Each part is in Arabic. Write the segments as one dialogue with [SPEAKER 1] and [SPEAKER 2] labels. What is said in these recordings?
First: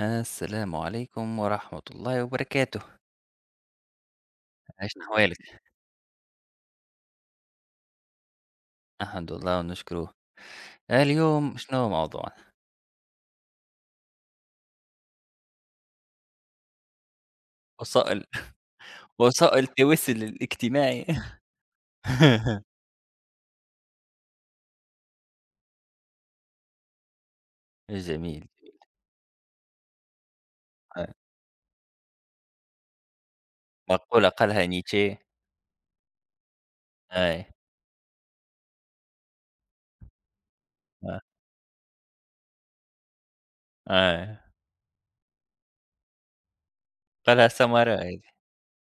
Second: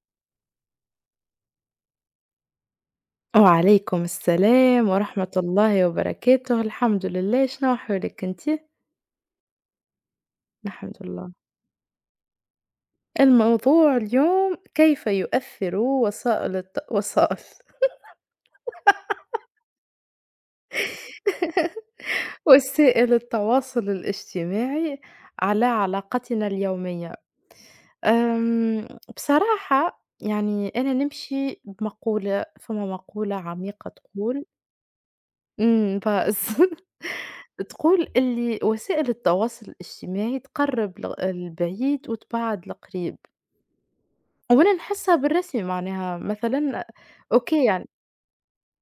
[SPEAKER 1] السلام عليكم ورحمة الله وبركاته.
[SPEAKER 2] وعليكم السلام
[SPEAKER 1] عشنا
[SPEAKER 2] ورحمة
[SPEAKER 1] حوالك.
[SPEAKER 2] الله وبركاته، الحمد لله، شنو أحوالك أنتِ؟
[SPEAKER 1] الحمد لله ونشكره.
[SPEAKER 2] الحمد لله،
[SPEAKER 1] اليوم شنو موضوع
[SPEAKER 2] الموضوع اليوم كيف يؤثر وسائل وسائل
[SPEAKER 1] وسائل وسائل التواصل الاجتماعي؟
[SPEAKER 2] وسائل التواصل الاجتماعي على علاقتنا اليومية؟
[SPEAKER 1] جميل.
[SPEAKER 2] آمم، بصراحة يعني أنا
[SPEAKER 1] آه.
[SPEAKER 2] نمشي بمقولة فما مقولة عميقة
[SPEAKER 1] مقولة
[SPEAKER 2] تقول
[SPEAKER 1] قالها نيتشه.
[SPEAKER 2] بس
[SPEAKER 1] اي.
[SPEAKER 2] تقول اللي وسائل التواصل الاجتماعي تقرّب
[SPEAKER 1] آه.
[SPEAKER 2] البعيد وتبعّد القريب،
[SPEAKER 1] اي.
[SPEAKER 2] وأنا نحسها بالرسمي معناها مثلًا
[SPEAKER 1] قالها
[SPEAKER 2] أوكي يعني
[SPEAKER 1] سمارة هذه.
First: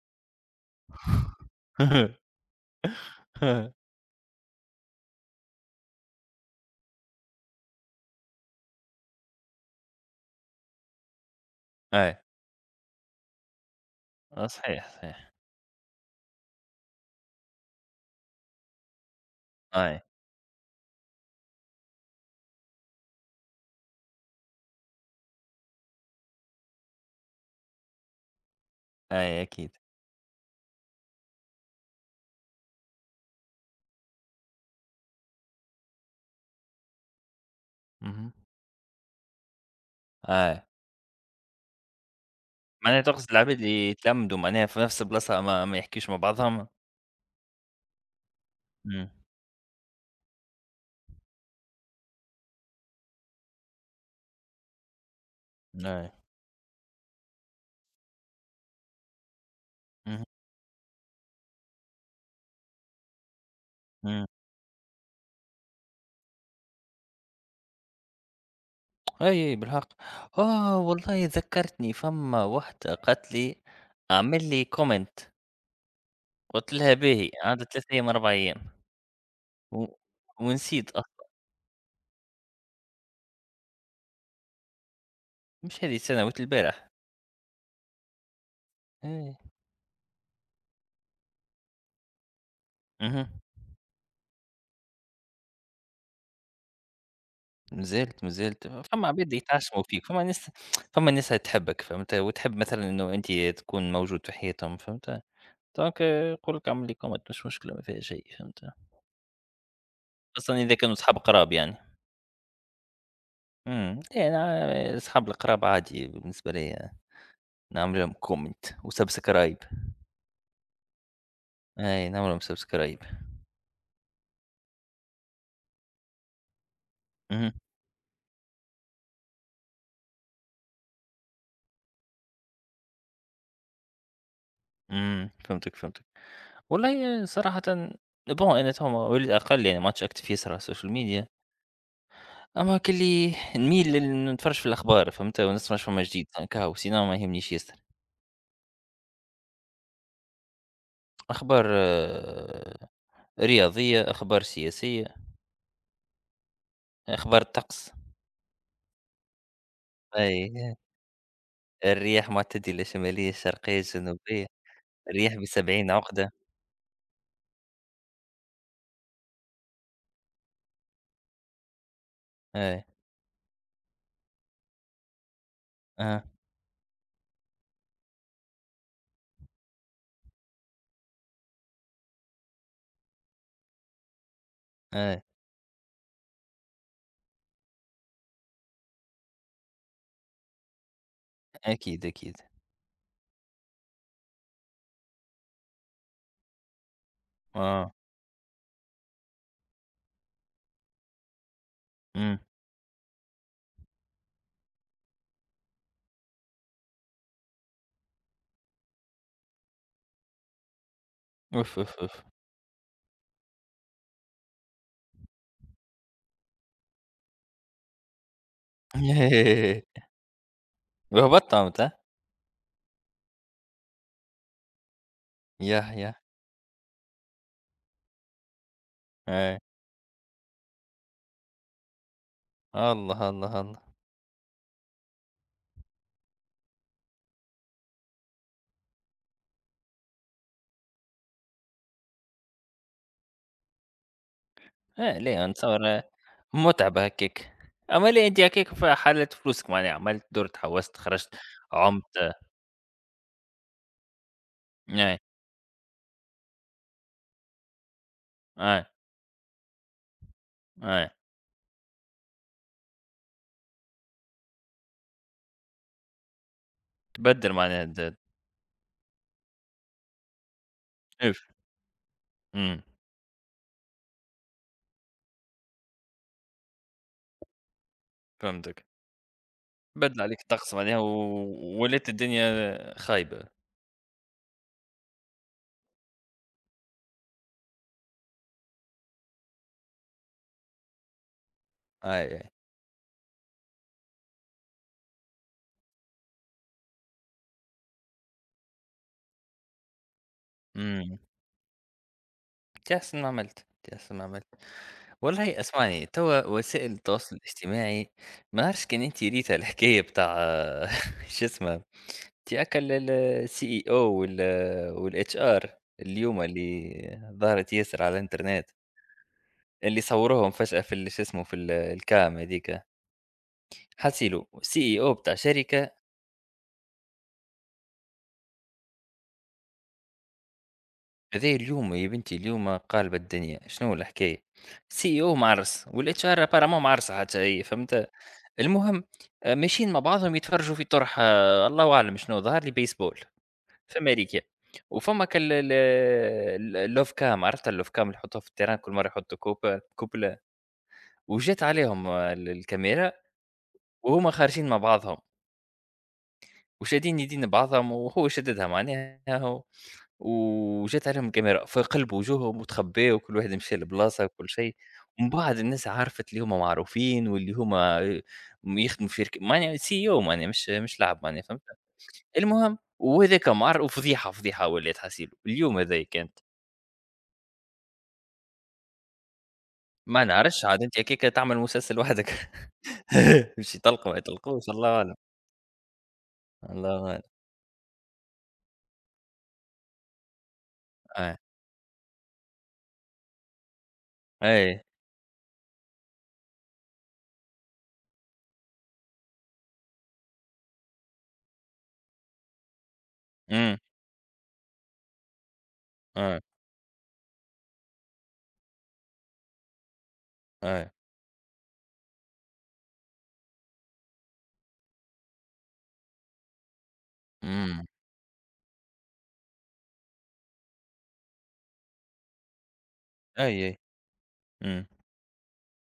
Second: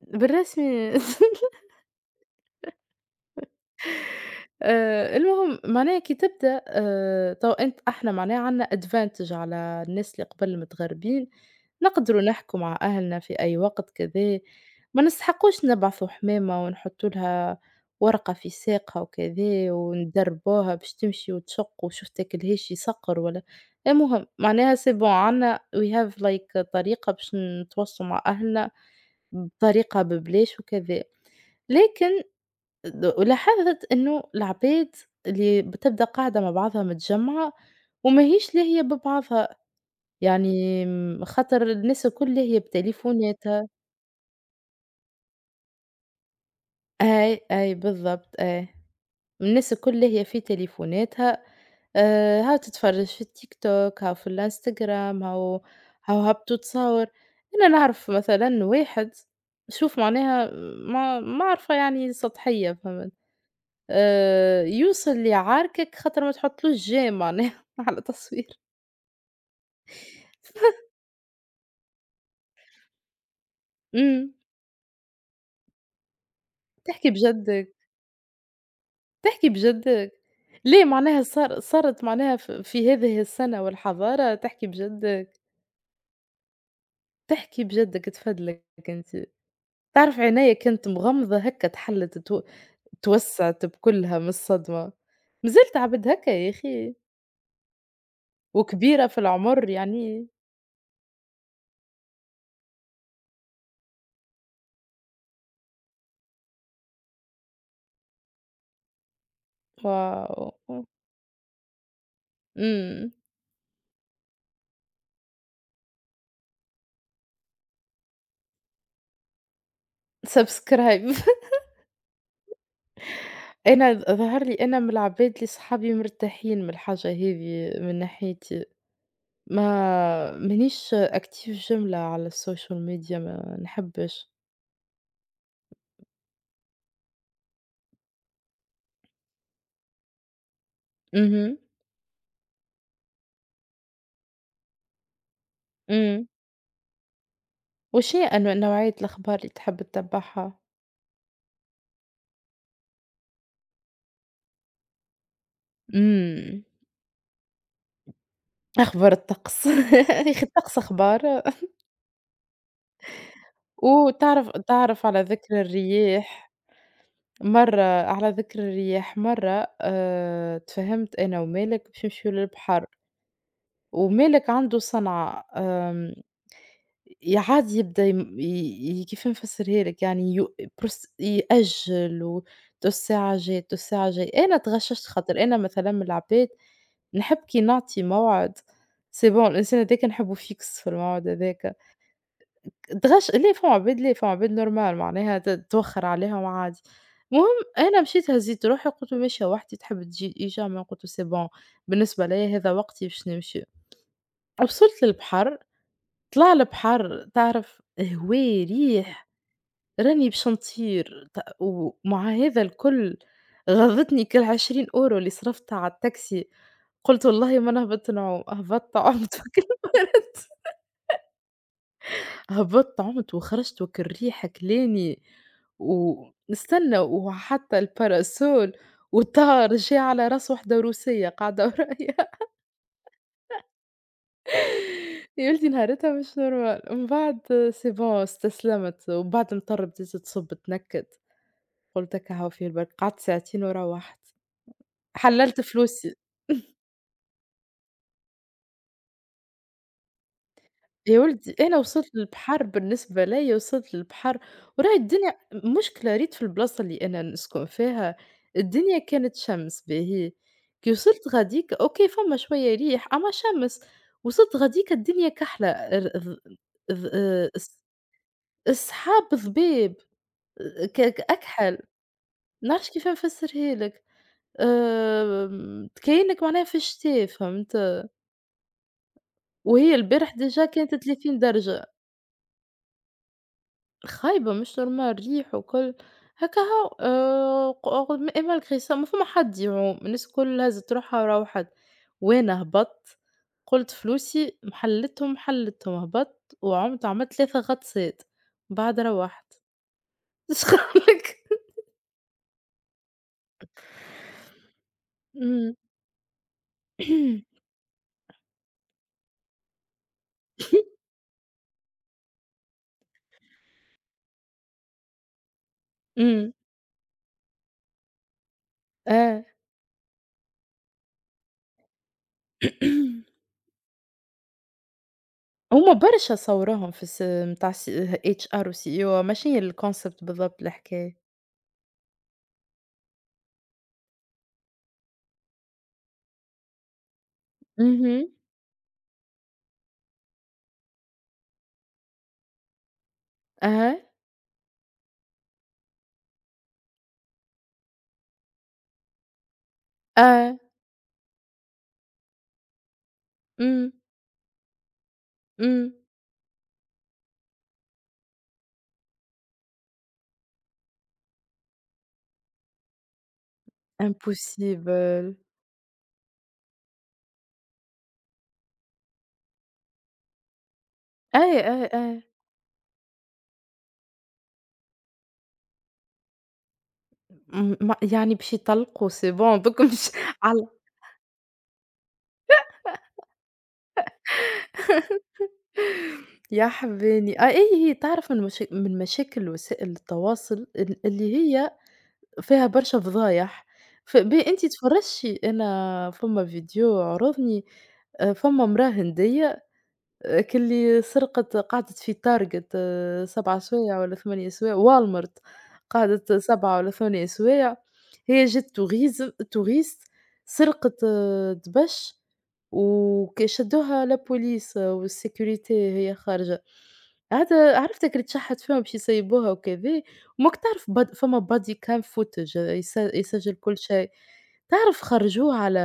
[SPEAKER 2] بالرسمي المهم معناها كي تبدأ تو أنت إحنا معناها عندنا advantage على الناس اللي قبل المتغربين،
[SPEAKER 1] اي.
[SPEAKER 2] نقدروا نحكوا مع أهلنا في أي وقت كذا،
[SPEAKER 1] آه، صحيح
[SPEAKER 2] ما
[SPEAKER 1] صحيح.
[SPEAKER 2] نستحقوش نبعثوا حمامة ونحطوا لها ورقة في ساقها وكذا
[SPEAKER 1] اي.
[SPEAKER 2] وندربوها باش تمشي وتشق وشفتك الهش يسقر ولا المهم معناها c'est bon عندنا we have like طريقة باش نتواصلوا مع أهلنا
[SPEAKER 1] اي اكيد.
[SPEAKER 2] بطريقة ببلاش وكذا، لكن ولاحظت إنه العباد اللي بتبدا قاعدة مع بعضها متجمعة
[SPEAKER 1] مهم.
[SPEAKER 2] وماهيش لاهية ببعضها، يعني
[SPEAKER 1] اي
[SPEAKER 2] خاطر الناس الكل لاهية
[SPEAKER 1] معناها تقصد العباد
[SPEAKER 2] بتليفوناتها
[SPEAKER 1] اللي يتلمدوا معناها في نفس البلاصة ما يحكيوش مع بعضهم.
[SPEAKER 2] أي، أي بالضبط أي،
[SPEAKER 1] مم.
[SPEAKER 2] الناس الكل لاهية في تليفوناتها هاو تتفرج في التيك توك، هاو في الإنستجرام، هاو
[SPEAKER 1] اي.
[SPEAKER 2] هاو هبطوا تصور، أنا نعرف مثلًا واحد شوف معناها ما معرفة يعني سطحية فهمت؟
[SPEAKER 1] مهم.
[SPEAKER 2] يوصل ليعاركك خاطر ما تحطلوش جيم معناها على تصوير.
[SPEAKER 1] أي بالحق. آه والله ذكّرتني، فما وحدة قالت لي
[SPEAKER 2] إمم.
[SPEAKER 1] اعمل لي comment. قُلت لها
[SPEAKER 2] تحكي
[SPEAKER 1] باهي عندها
[SPEAKER 2] بجدّك،
[SPEAKER 1] 3 أيام 4 أيام
[SPEAKER 2] تحكي
[SPEAKER 1] و
[SPEAKER 2] بجدّك. ليه
[SPEAKER 1] ونسيت أصلًا.
[SPEAKER 2] معناها صار صارت معناها في هذه السنة والحضارة تحكي بجدّك،
[SPEAKER 1] مش هذه السنة، وقت البارح.
[SPEAKER 2] تحكي بجدّك تفدلك أنت.
[SPEAKER 1] إيه.
[SPEAKER 2] تعرف عينيا كانت مغمضة هكا تحلّت تو
[SPEAKER 1] اهم.
[SPEAKER 2] توسّعت بكلها من الصدمة. مازلت عبد هكا يا أخي
[SPEAKER 1] ما زالت، ما زالت.
[SPEAKER 2] وكبيرة
[SPEAKER 1] فما
[SPEAKER 2] في
[SPEAKER 1] عباد
[SPEAKER 2] العمر
[SPEAKER 1] يتعشموا فيك، فما
[SPEAKER 2] يعني.
[SPEAKER 1] ناس، فما ناس تحبك فهمت، وتحب مثلًا إنه أنت تكون موجود في حياتهم فهمت، دونك يقول لك اعمل لي comment، مش مشكلة، ما فيها شيء فهمت،
[SPEAKER 2] واو!
[SPEAKER 1] خاصةً إذا كانوا صحاب قراب يعني.
[SPEAKER 2] إمم.
[SPEAKER 1] إمم. يعني أصحاب القراب عادي بالنسبة ليّا. نعمل لهم comment وsubscribe.
[SPEAKER 2] subscribe.
[SPEAKER 1] أي نعمل لهم subscribe.
[SPEAKER 2] أنا ظهر لي أنا من العباد اللي صحابي مرتاحين من الحاجة
[SPEAKER 1] اهم.
[SPEAKER 2] هذي من ناحيتي، ما مانيش active جملة على السوشيال ميديا ما نحبش.
[SPEAKER 1] إمم، فهمتِك، فهمتِك. والله صراحةً، bon أنا تو، وللأقل يعني ما عادش active ياسر على السوشيال ميديا،
[SPEAKER 2] اهم،
[SPEAKER 1] أما كلي نميل نتفرج في الأخبار فهمت، ونسمعش فما جديد
[SPEAKER 2] إمم.
[SPEAKER 1] يعني كهو سينما ما يهمنيش ياسر.
[SPEAKER 2] وش هي أنو نوعية الأخبار اللي تحب تتبعها؟
[SPEAKER 1] أخبار رياضية، أخبار سياسية،
[SPEAKER 2] إمم،
[SPEAKER 1] أخبار طقس.
[SPEAKER 2] أخبار الطقس يا أخي
[SPEAKER 1] أي.
[SPEAKER 2] الطقس أخبار
[SPEAKER 1] الرياح معتدلة، شمالية، شرقية، جنوبية،
[SPEAKER 2] تعرف على
[SPEAKER 1] الرياح
[SPEAKER 2] ذكر
[SPEAKER 1] ب70 عقدة.
[SPEAKER 2] الرياح مرة على ذكر الرياح مرة تفاهمت أنا ومالك باش نمشيو
[SPEAKER 1] أي.
[SPEAKER 2] للبحر. ومالك عنده صنعة آمم،
[SPEAKER 1] أها.
[SPEAKER 2] عاد يبدأ يم ي ي كيف نفسّرها لك يعني يو بروس يأجّل و تو الساعة جات، تو الساعة جاي، أنا تغشّشت
[SPEAKER 1] أي.
[SPEAKER 2] خاطر أنا مثلًا من العباد نحب كي نعطي موعد c'est bon الإنسان هاذاك نحبّه fixe في الموعد هاذاك،
[SPEAKER 1] أكيد، أكيد.
[SPEAKER 2] تغش لأ فما عباد لأ، فما عباد normal معناها توخّر عليهم عادي، المهم
[SPEAKER 1] آه.
[SPEAKER 2] أنا مشيت هزّيت روحي قُلت له ماشية وحدي تحب تجي إجا ما قُلت له c'est bon بالنسبة
[SPEAKER 1] إمم.
[SPEAKER 2] ليّا هذا وقتي باش نمشي. وصلت للبحر، طلع البحر تعرف هوا، ريح، راني باش نطير
[SPEAKER 1] أوف، أوف، أوف.
[SPEAKER 2] ومع هذا الكل غَضّتني كال20€ اللي صرفتها على التاكسي، قُلت والله ما نهبط نعوم، هبطت عُمت وكلت
[SPEAKER 1] وهبطت عملتها؟
[SPEAKER 2] هبطت عُمت وخرجت وكل ريحة كلاني
[SPEAKER 1] ياه، ياه.
[SPEAKER 2] ونستنى وحتى الباراسول
[SPEAKER 1] إيه.
[SPEAKER 2] وطار جه على راس وحدة روسية قاعدة ورايا.
[SPEAKER 1] الله، الله، الله.
[SPEAKER 2] يا ولدي نهارتها مش normal من بعد c'est bon استسلمت، وبعد مطر بديت تصب تنكد، قُلت هاكا هاو فيه البركة، قعدت ساعتين وروّحت،
[SPEAKER 1] إيه ليه
[SPEAKER 2] حلّلت
[SPEAKER 1] نتصور.
[SPEAKER 2] فلوسي.
[SPEAKER 1] متعبة هكاك. أما ليه أنتِ هكاك في حلت فلوسك معناها عملت، درت، حوست،
[SPEAKER 2] يا
[SPEAKER 1] خرجت،
[SPEAKER 2] ولدي أنا وصلت
[SPEAKER 1] عُمت.
[SPEAKER 2] للبحر بالنسبة ليّا وصلت للبحر، وراهي
[SPEAKER 1] إيه،
[SPEAKER 2] الدنيا المشكلة ريت في البلاصة اللي أنا نسكن فيها،
[SPEAKER 1] إيه،
[SPEAKER 2] الدنيا كانت شمس باهي، كي
[SPEAKER 1] إيه.
[SPEAKER 2] وصلت غاديكا أوكي فما شوية ريح أمّا شمس، وصلت غاديكا الدنيا كحلة، ال الض الض
[SPEAKER 1] تبدل
[SPEAKER 2] الس
[SPEAKER 1] معناها د
[SPEAKER 2] السحاب ضباب. ك ك
[SPEAKER 1] إف
[SPEAKER 2] أكحل، ما
[SPEAKER 1] إمم،
[SPEAKER 2] نعرفش كيف نفسّرها لك، آمم، تكيّنك معناها في الشتا فهمت،
[SPEAKER 1] فهمتك.
[SPEAKER 2] وهي
[SPEAKER 1] بدل
[SPEAKER 2] البارح
[SPEAKER 1] عليك
[SPEAKER 2] ديجا
[SPEAKER 1] الطقس
[SPEAKER 2] كانت
[SPEAKER 1] معناها و
[SPEAKER 2] 30 درجة،
[SPEAKER 1] ولات الدنيا خايبة.
[SPEAKER 2] خايبة مش normal ريح وكل، هاكا هو ق رغم malgré ça ما فما حد يعوم، الناس الكل هزّت روحها وروّحت،
[SPEAKER 1] أي، أي.
[SPEAKER 2] وأنا هبطت قُلت فلوسي محلّتهم، محلّتهم، هبطت وعُمت عملت 3 غطسات، من بعد روّحت، إيش نقول
[SPEAKER 1] إمم.
[SPEAKER 2] لك؟
[SPEAKER 1] أنت أحسن ما عملت، أنت أحسن ما عملت. والله
[SPEAKER 2] إمم،
[SPEAKER 1] اسمعني، توا وسائل التواصل الاجتماعي، ما نعرفش كان أنت ريت الحكاية بتاع شو اسمه، تي هاكا ال CEO وال والHR اليوم
[SPEAKER 2] إمم،
[SPEAKER 1] اللي ظهرت ياسر على الإنترنت،
[SPEAKER 2] آه.
[SPEAKER 1] اللي صوروهم فجأة في ال شو اسمه، في الcam هاذيك، حاسيلو CEO بتاع شركة.
[SPEAKER 2] هُم برشا صورهم في الس بتاع الس HR وCEO ماشي هي الconcept بالضبط الحكاية.
[SPEAKER 1] هذايا اليوم يا بنتي، اليوم قالبة الدنيا، شنو الحكاية؟ CEO معرس والHR apparemment معرسة حتى هي، فهمت؟
[SPEAKER 2] اهم.
[SPEAKER 1] المهم ماشيين مع بعضهم يتفرجوا في طرحة، الله أعلم شنو، ظهر لي بيسبول في
[SPEAKER 2] أها،
[SPEAKER 1] أمريكا، وفما كال ال ال الLovCam. عرفت الLovCam اللي يحطوها في التيران كل مرة يحطوا كوب كوبلا،
[SPEAKER 2] آه،
[SPEAKER 1] وجات عليهم الكاميرا،
[SPEAKER 2] إمم،
[SPEAKER 1] وهُم خارجين مع بعضهم،
[SPEAKER 2] إمم.
[SPEAKER 1] وشادين يدين بعضهم وهو شددها معناها وجات عليهم الكاميرا، فقلب وجوههم وتخباو وكل واحد مشى لبلاصة وكل شيء، ومن
[SPEAKER 2] impossible.
[SPEAKER 1] بعد الناس عرفت اللي هُم معروفين واللي هُم يخدموا في شركة معناها CEO، معناها مش لعب
[SPEAKER 2] أي،
[SPEAKER 1] معناها، فهمت؟
[SPEAKER 2] أي، أي.
[SPEAKER 1] المهم وهذاك مار، وفضيحه فضيحه، ولات حاسيلو اليوم هذايا كانت.
[SPEAKER 2] ما يعني باش يطلقوا c'est bon دوكا مش
[SPEAKER 1] ما نعرفش
[SPEAKER 2] على
[SPEAKER 1] عاد انت هكاك تعمل مسلسل وحدك. باش يطلقوا ما يطلقوش الله اعلم.
[SPEAKER 2] يا
[SPEAKER 1] الله اعلم.
[SPEAKER 2] حبّاني. آه، أي هي تعرف من مشا من مشاكل وسائل التواصل
[SPEAKER 1] آه.
[SPEAKER 2] اللي هي فيها برشا فضايح. أنتِ
[SPEAKER 1] اي.
[SPEAKER 2] تفرّجتِ أنا فما فيديو عرضني فما امرأة هندية كلّي سرقت قعدت في target 7
[SPEAKER 1] امم.
[SPEAKER 2] سوايع والّا 8 سوايع Walmart قعدت
[SPEAKER 1] آه.
[SPEAKER 2] 7 والّا 8 سوايع، هي جات tourism touriste
[SPEAKER 1] آه.
[SPEAKER 2] سرقت آه، دبش شدوها الpolice والsécurité هي خارجة، عاد
[SPEAKER 1] امم.
[SPEAKER 2] عرفت هاك اللي تشحت فيهم باش يسيبوها وكذا، وماك تعرف باد فما body cam footage آه، يسجّل
[SPEAKER 1] اي اي.
[SPEAKER 2] كل شيء،
[SPEAKER 1] امم.
[SPEAKER 2] تعرف خرجوه على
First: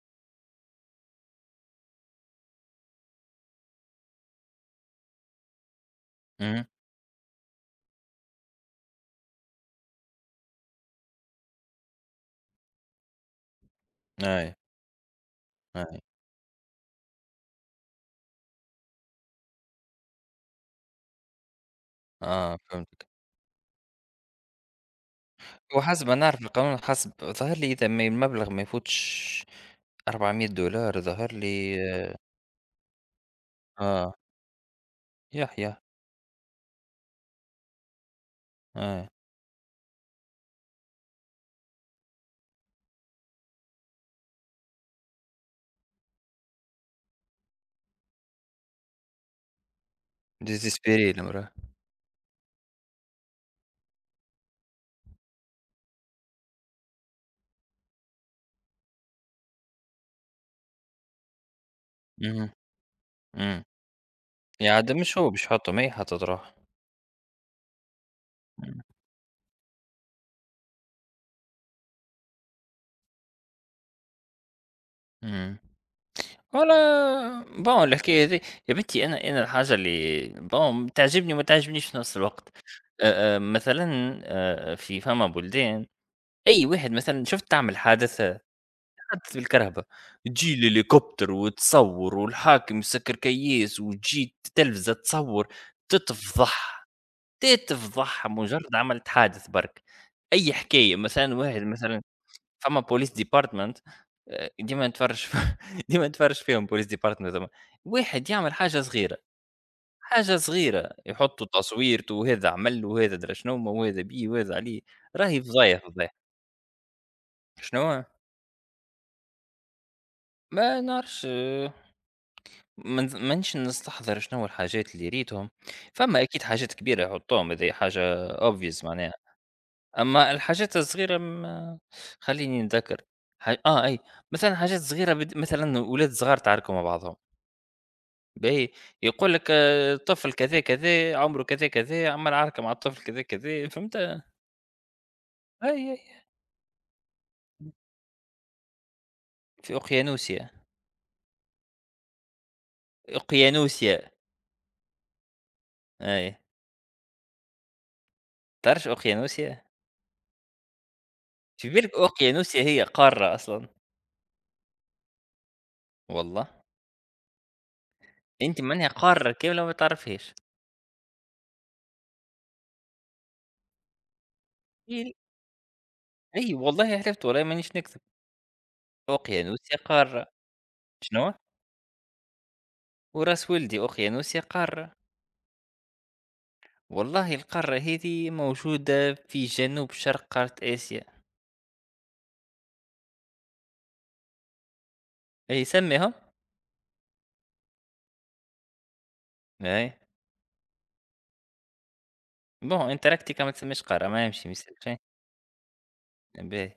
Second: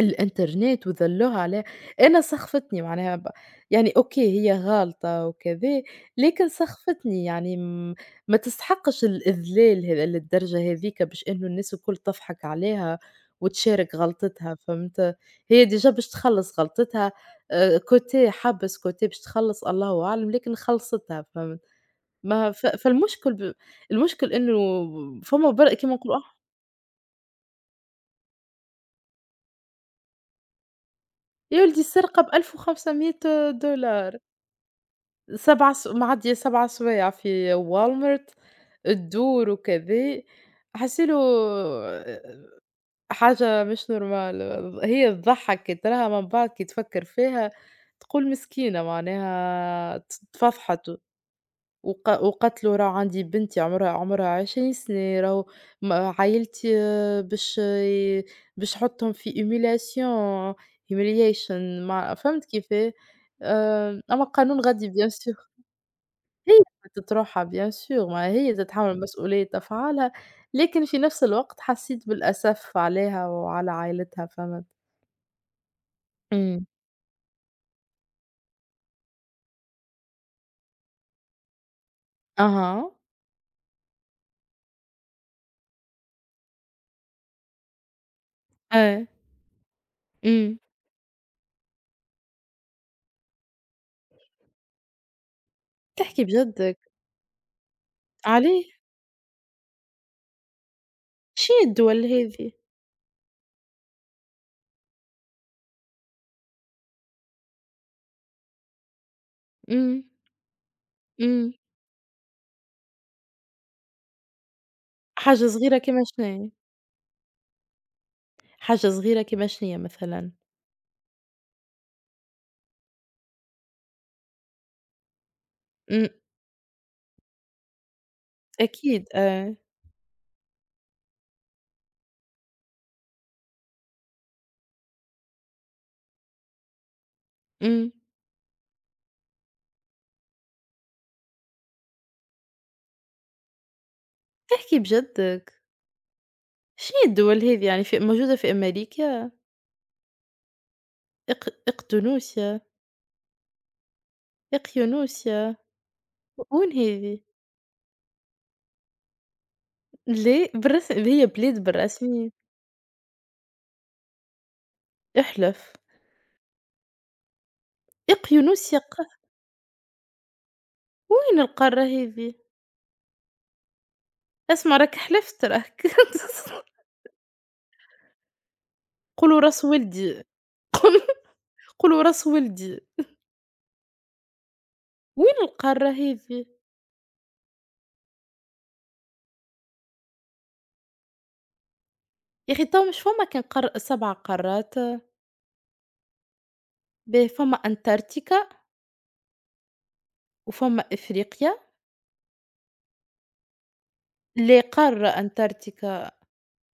[SPEAKER 2] الإنترنت وذلّوها عليه، أنا سخفتني معناها يعني أوكي هي غالطة وكذا، لكن
[SPEAKER 1] امم.
[SPEAKER 2] سخفتني يعني ما تستحقش الإذلال هذا للدرجة هاذيك باش إنه الناس الكل تضحك عليها وتشارك
[SPEAKER 1] اي
[SPEAKER 2] غلطتها، فهمت؟ هي ديجا
[SPEAKER 1] اي.
[SPEAKER 2] باش تخلّص غلطتها كوتيه حبس، كوتيه باش تخلّص الله أعلم، لكن خلّصتها فهمت؟ ما
[SPEAKER 1] اه،
[SPEAKER 2] ف
[SPEAKER 1] فهمتك.
[SPEAKER 2] فالمشكل ب المشكل إنه فما كيما
[SPEAKER 1] وحسب ما
[SPEAKER 2] نقولوا
[SPEAKER 1] نعرف القانون، حسب ظهر لي اذا ما المبلغ ما يفوتش $400، ظهر
[SPEAKER 2] يا
[SPEAKER 1] لي.
[SPEAKER 2] ولدي
[SPEAKER 1] اه.
[SPEAKER 2] السرقة ب1500$
[SPEAKER 1] آه. يح
[SPEAKER 2] 7
[SPEAKER 1] يح.
[SPEAKER 2] س معدية 7 سوايع في Walmart
[SPEAKER 1] اه.
[SPEAKER 2] تدور وكذا، حاسّة له حاجة مش نورمال، هي تضحّك كي تراها من بعد كي تفكّر فيها تقول مسكينة معناها تفضحت
[SPEAKER 1] ديزيسبيري المراه.
[SPEAKER 2] وقالت له راه عندي بنتي عمرها 20 سنة، راهو عايلتي باش ي باش نحطهم في humiliation humiliation ما فهمت كيفاه؟
[SPEAKER 1] اها.
[SPEAKER 2] أمّا القانون
[SPEAKER 1] يا
[SPEAKER 2] غادي
[SPEAKER 1] عاد
[SPEAKER 2] bien
[SPEAKER 1] مش هو باش
[SPEAKER 2] sûr.
[SPEAKER 1] يحطّه، ما هي حاطط روحها.
[SPEAKER 2] هي بتطرحها bien sûr ما هي
[SPEAKER 1] إمم.
[SPEAKER 2] تتحمل مسؤولية أفعالها، لكن في نفس الوقت حسيت بالأسف عليها وعلى عائلتها، فهمت؟
[SPEAKER 1] إمم.
[SPEAKER 2] إمم.
[SPEAKER 1] والله، bon الحكاية هذي، يا بنتي، أنا الحاجة اللي bon تعجبني وما تعجبنيش في نفس الوقت.
[SPEAKER 2] أها.
[SPEAKER 1] مثلًا في فما بلدان، أي واحد مثلًا شُفت تعمل حادثة،
[SPEAKER 2] إيه،
[SPEAKER 1] حادثة بالكرهبة، تجي
[SPEAKER 2] إمم.
[SPEAKER 1] الهليكوبتر وتصوّر والحاكم يسكّر كيّاس وتجي التلفزة تصوّر،
[SPEAKER 2] تحكي بجدِّك،
[SPEAKER 1] تتفضح، تتفضح
[SPEAKER 2] عليه؟
[SPEAKER 1] مجرد عملت حادث برك. أي حكاية مثلًا،
[SPEAKER 2] شنو
[SPEAKER 1] واحد
[SPEAKER 2] هي
[SPEAKER 1] مثلًا
[SPEAKER 2] الدول هذي؟
[SPEAKER 1] فما police department، ديما نتفرّج ديما نتفرّج فيهم police department ثما، واحد يعمل حاجة صغيرة،
[SPEAKER 2] إمم،
[SPEAKER 1] حاجة صغيرة يحطّوا
[SPEAKER 2] إمم.
[SPEAKER 1] تصويرته وهذا عمل وهذا درا شنو هو وهذا بيه وهذا عليه، راهي
[SPEAKER 2] حاجة صغيرة
[SPEAKER 1] فضايح،
[SPEAKER 2] كيما
[SPEAKER 1] فضايح.
[SPEAKER 2] شنيا؟
[SPEAKER 1] شنوا؟
[SPEAKER 2] حاجة صغيرة كيما شنيا مثلًا؟
[SPEAKER 1] ما نعرفش، ما نز مانيش نستحضر شنوا الحاجات اللي ريتهم،
[SPEAKER 2] إمم.
[SPEAKER 1] فما أكيد حاجات كبيرة يحطّوهم، هذي حاجة obvious
[SPEAKER 2] أكيد
[SPEAKER 1] معناها.
[SPEAKER 2] إيه.
[SPEAKER 1] أما الحاجات الصغيرة ما خلّيني نتذكّر. ح آه أي، مثلًا حاجات صغيرة مثلًا ولاد صغار تعاركوا مع بعضهم.
[SPEAKER 2] إمم.
[SPEAKER 1] باهي، يقول لك طفل كذا كذا عمره كذا كذا عمل عركة مع الطفل كذا كذا فهمت؟
[SPEAKER 2] تحكي بجدِّك،
[SPEAKER 1] أي أي.
[SPEAKER 2] شنو هي الدول هذي يعني في موجودة في أمريكا؟
[SPEAKER 1] في أوقيانوسيا.
[SPEAKER 2] إق إقدونوسيا،
[SPEAKER 1] أوقيانوسيا.
[SPEAKER 2] إقيانوسيا،
[SPEAKER 1] أي.
[SPEAKER 2] و وين هذي؟
[SPEAKER 1] تعرفش أوقيانوسيا؟
[SPEAKER 2] ليه بالرسم هي بلاد
[SPEAKER 1] في بالك
[SPEAKER 2] بالرسمي؟
[SPEAKER 1] أوقيانوسيا هي قارة أصلًا؟
[SPEAKER 2] احلف،
[SPEAKER 1] والله. أنت
[SPEAKER 2] إقيونوس
[SPEAKER 1] معناها
[SPEAKER 2] يقه
[SPEAKER 1] قارة كاملة وما تعرفهاش،
[SPEAKER 2] وين القارة هذي؟ اسمع راك
[SPEAKER 1] هي؟
[SPEAKER 2] حلفت راك
[SPEAKER 1] أي والله عرفت، والله مانيش نكذب.
[SPEAKER 2] قولوا راس
[SPEAKER 1] أوقيانوسيا
[SPEAKER 2] ولدي
[SPEAKER 1] قارة.
[SPEAKER 2] قول
[SPEAKER 1] شنوا؟
[SPEAKER 2] قولوا راس ولدي
[SPEAKER 1] وراس ولدي أوقيانوسيا قارة.
[SPEAKER 2] وين القارة هذي؟
[SPEAKER 1] والله القارة هذي موجودة في جنوب شرق قارة آسيا.
[SPEAKER 2] يا أخي تو مش فما كان قار 7 قارات،
[SPEAKER 1] أي سمّيهم.
[SPEAKER 2] باهي فما أنتاركتيكا
[SPEAKER 1] أي.
[SPEAKER 2] وفما إفريقيا،
[SPEAKER 1] ما هو أنتاركتيكا ما تسميش قارة، ما يمشي ما
[SPEAKER 2] لا
[SPEAKER 1] يصيرش.
[SPEAKER 2] قارة أنتاركتيكا
[SPEAKER 1] باهي.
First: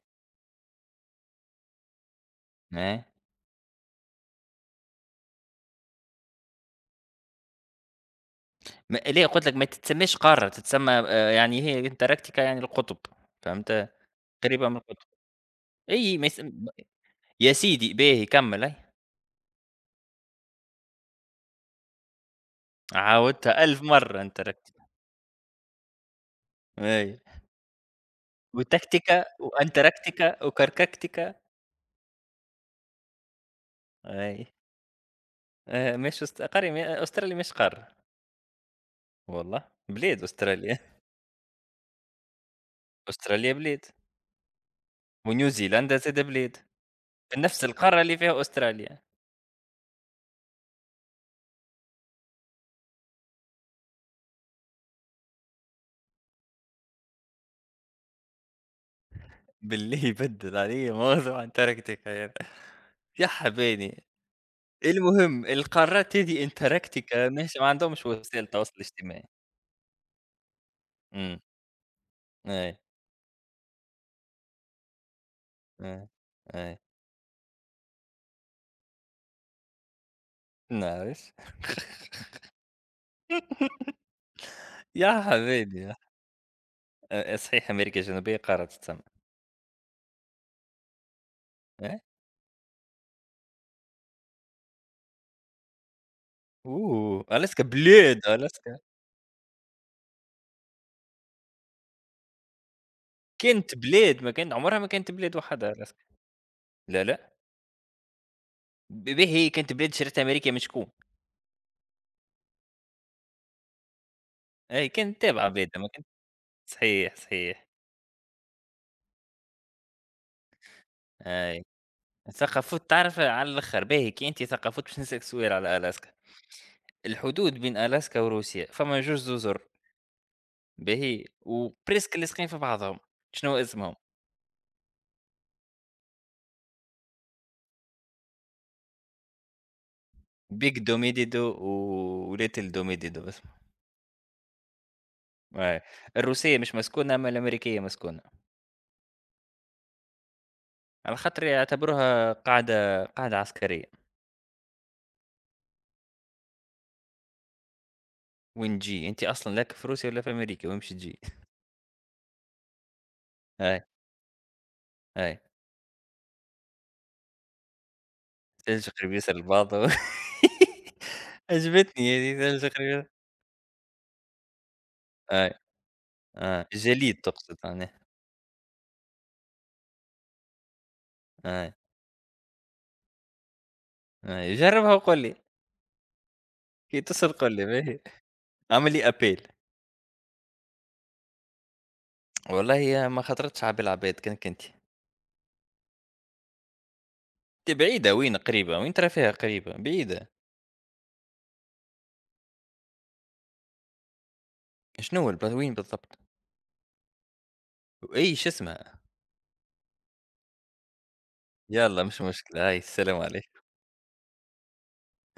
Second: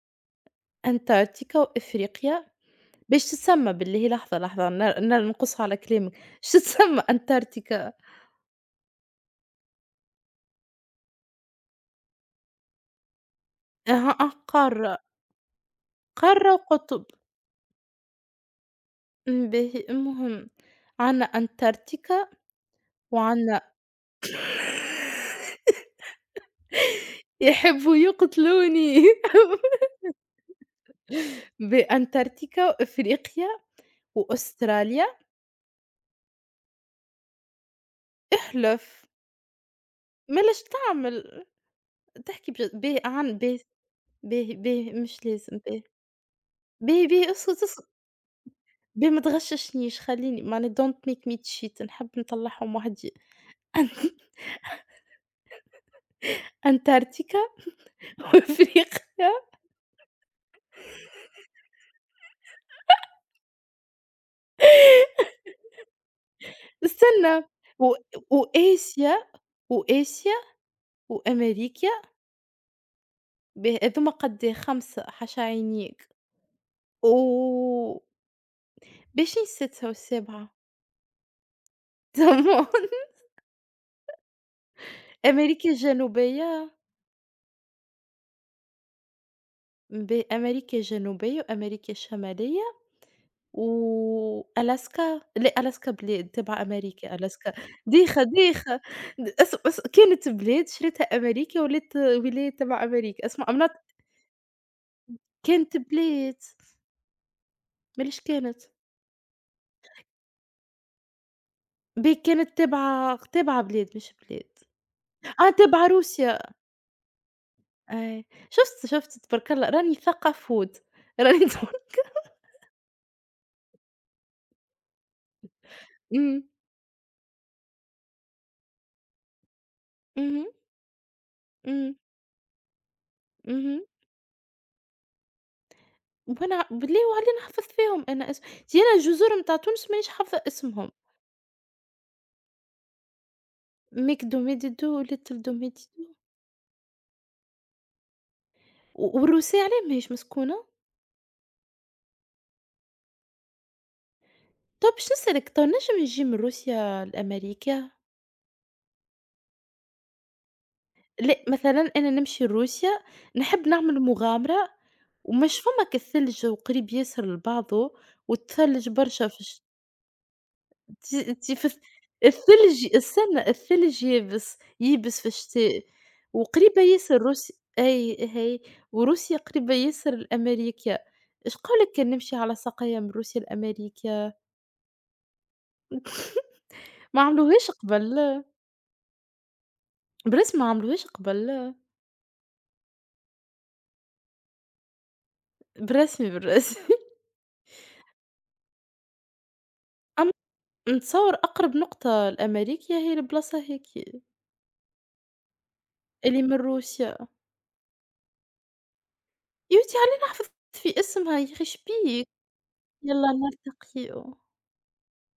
[SPEAKER 2] أنتاركتيكا وإفريقيا،
[SPEAKER 1] ما
[SPEAKER 2] باش تتسمى بالله لحظة لحظة ن ن نقصها على كلامك، باش تتسمى أنتاركتيكا؟
[SPEAKER 1] ما ليه قُلت لك ما تتسميش قارة، تتسمى يعني هي أنتاركتيكا، يعني القطب فهمت،
[SPEAKER 2] أها أه،
[SPEAKER 1] قريبة من
[SPEAKER 2] قارة.
[SPEAKER 1] القطب. أي ما
[SPEAKER 2] قارة
[SPEAKER 1] يسم.
[SPEAKER 2] وقطب.
[SPEAKER 1] يا سيدي باهي كمّل. أي
[SPEAKER 2] باهي، المهم عنا أنتاركتيكا وعنا
[SPEAKER 1] عاودتها 1000 مرّة أنتاركتيكا. أي
[SPEAKER 2] يحبّوا يقتلوني
[SPEAKER 1] وتكتيكا وأنتاركتيكا وكرككتيكا.
[SPEAKER 2] بأنتاركتيكا وإفريقيا
[SPEAKER 1] أي،
[SPEAKER 2] وأستراليا.
[SPEAKER 1] مش أست قاري، ما أستراليا مش قارة.
[SPEAKER 2] احلف،
[SPEAKER 1] والله. بلاد
[SPEAKER 2] ما ليش
[SPEAKER 1] أستراليا.
[SPEAKER 2] تعمل تحكي بج باهي عن
[SPEAKER 1] أستراليا
[SPEAKER 2] باهي
[SPEAKER 1] بلاد،
[SPEAKER 2] باهي باهي مش لازم باهي،
[SPEAKER 1] ونيوزيلندا زادا بلاد
[SPEAKER 2] باهي باهي
[SPEAKER 1] في
[SPEAKER 2] اسكت
[SPEAKER 1] نفس
[SPEAKER 2] اسكت،
[SPEAKER 1] القارة اللي فيها أستراليا.
[SPEAKER 2] باهي ما تغششنيش خلّيني معني don't make me cheat نحب نطلّعهم وحدي. أن أنتاركتيكا وإفريقيا
[SPEAKER 1] بالله يبدل علي موضوع انتاركتيكا يعني. يا حبايبي. المهم القارات هذه انتاركتيكا
[SPEAKER 2] استنى
[SPEAKER 1] ماهيش، ما
[SPEAKER 2] و
[SPEAKER 1] عندهمش وسائل تواصل اجتماعي.
[SPEAKER 2] وآسيا وآسيا
[SPEAKER 1] امم.
[SPEAKER 2] وأمريكا
[SPEAKER 1] اي
[SPEAKER 2] به هاذوما قد خمسة حاشا
[SPEAKER 1] اي
[SPEAKER 2] عينيك،
[SPEAKER 1] اي.
[SPEAKER 2] و باشين السادسة والسابعة
[SPEAKER 1] نعرف.
[SPEAKER 2] تمام
[SPEAKER 1] يا
[SPEAKER 2] أمريكا
[SPEAKER 1] حبايبي.
[SPEAKER 2] الجنوبية
[SPEAKER 1] آه، صحيح امريكا الجنوبيه قاره تسمى.
[SPEAKER 2] أمريكا الجنوبية وأمريكا
[SPEAKER 1] إيه؟
[SPEAKER 2] الشمالية وألاسكا لأ ألاسكا بلاد تبع أمريكا
[SPEAKER 1] اوه
[SPEAKER 2] ألاسكا
[SPEAKER 1] الاسكا، بلاد
[SPEAKER 2] ديخة، ديخة
[SPEAKER 1] الاسكا،
[SPEAKER 2] د اسم اس كانت بلاد شريتها أمريكا ولات ولاية تبع أمريكا، اسمع I'm not
[SPEAKER 1] كانت بلاد، ما كانت عمرها ما كانت بلاد وحدها
[SPEAKER 2] كانت
[SPEAKER 1] الاسكا.
[SPEAKER 2] بلاد
[SPEAKER 1] لا لا.
[SPEAKER 2] ماليش كانت،
[SPEAKER 1] باهي كانت بلاد شريتها امريكا، من شكون؟
[SPEAKER 2] باهي كانت تابعة تابعة بلاد مش بلاد،
[SPEAKER 1] اي كانت تابعه،
[SPEAKER 2] آه
[SPEAKER 1] بلادها ما
[SPEAKER 2] تابعة
[SPEAKER 1] كانت.
[SPEAKER 2] روسيا.
[SPEAKER 1] صحيح صحيح.
[SPEAKER 2] أي. شُفت، شُفت تبارك الله راني ثقة فود، راني
[SPEAKER 1] اي،
[SPEAKER 2] تقول
[SPEAKER 1] ثقافات. تعرف على الآخر باهي، كي أنت ثقافات باش نسألك سؤال على ألاسكا،
[SPEAKER 2] إمم،
[SPEAKER 1] الحدود بين ألاسكا وروسيا فما جوج جزر
[SPEAKER 2] اهم،
[SPEAKER 1] باهي،
[SPEAKER 2] إمم،
[SPEAKER 1] وبريسك لاصقين في بعضهم، شنو
[SPEAKER 2] اهم،
[SPEAKER 1] اسمهم؟
[SPEAKER 2] وأنا بالله وعلي نحفظ فيهم أنا اسم تي أنا الجزر نتاع تونس مانيش حافظة
[SPEAKER 1] بيك
[SPEAKER 2] اسمهم،
[SPEAKER 1] دوميديدو وليتل دوميديدو اسمه.
[SPEAKER 2] ميكدو، ميديدو، ليتل دو،
[SPEAKER 1] أي.
[SPEAKER 2] ميديدو،
[SPEAKER 1] الروسية مش مسكونة أما الأمريكية مسكونة،
[SPEAKER 2] و والروسية علاه ماهيش مسكونة؟
[SPEAKER 1] على خاطر يعتبروها قاعدة عسكرية.
[SPEAKER 2] تو باش نسألك، تو نجم نجي من روسيا لأمريكا؟
[SPEAKER 1] وين تجي أنت أصلًا، لاك في روسيا ولا في أمريكا وين باش تجي؟
[SPEAKER 2] لأ، مثلًا أنا نمشي لروسيا نحب
[SPEAKER 1] أي
[SPEAKER 2] نعمل مغامرة
[SPEAKER 1] أي.
[SPEAKER 2] ومش فمك الثلج وقريب ياسر لبعضه
[SPEAKER 1] تلج
[SPEAKER 2] والثلج
[SPEAKER 1] قريب
[SPEAKER 2] برشا
[SPEAKER 1] ياسر
[SPEAKER 2] في الش
[SPEAKER 1] لبعضه.
[SPEAKER 2] أنتِ أنتِ في الث
[SPEAKER 1] عجبتني هذه، تلج
[SPEAKER 2] الثلج
[SPEAKER 1] قريب.
[SPEAKER 2] استنى الثلج يابس، ييبس في
[SPEAKER 1] أي.
[SPEAKER 2] الشتاء
[SPEAKER 1] آه،
[SPEAKER 2] وقريبة
[SPEAKER 1] جليد
[SPEAKER 2] ياسر روسيا
[SPEAKER 1] تقصد يعني.
[SPEAKER 2] أي هاي وروسيا قريبة ياسر لأمريكا، إيش
[SPEAKER 1] أي،
[SPEAKER 2] قولك كان نمشي على ساقية من روسيا لأمريكا؟
[SPEAKER 1] أي، جرّبها وقُل لي. كي
[SPEAKER 2] ما
[SPEAKER 1] تصل قُل لي
[SPEAKER 2] عملوهاش
[SPEAKER 1] باهي.
[SPEAKER 2] قبل،
[SPEAKER 1] اعمل لي أبيل.
[SPEAKER 2] بالرسمي ما عملوهاش قبل،
[SPEAKER 1] والله ما خطرتش على بال عباد، كان كنت.
[SPEAKER 2] بالرسمي بالرسمي
[SPEAKER 1] بعيدة وين قريبة، وين ترى فيها قريبة، بعيدة.
[SPEAKER 2] أم نتصور أقرب نقطة لأمريكا هي البلاصة هاكي
[SPEAKER 1] شنو هو وين بالضبط؟
[SPEAKER 2] اللي من روسيا،
[SPEAKER 1] وأي شو اسمها؟
[SPEAKER 2] يا ودي على أنا حفظت في اسمها يا أخي إيش
[SPEAKER 1] يالّا مش
[SPEAKER 2] بيك؟
[SPEAKER 1] مشكلة، هاي السلام
[SPEAKER 2] يالّا
[SPEAKER 1] عليكم.
[SPEAKER 2] نلتقيو.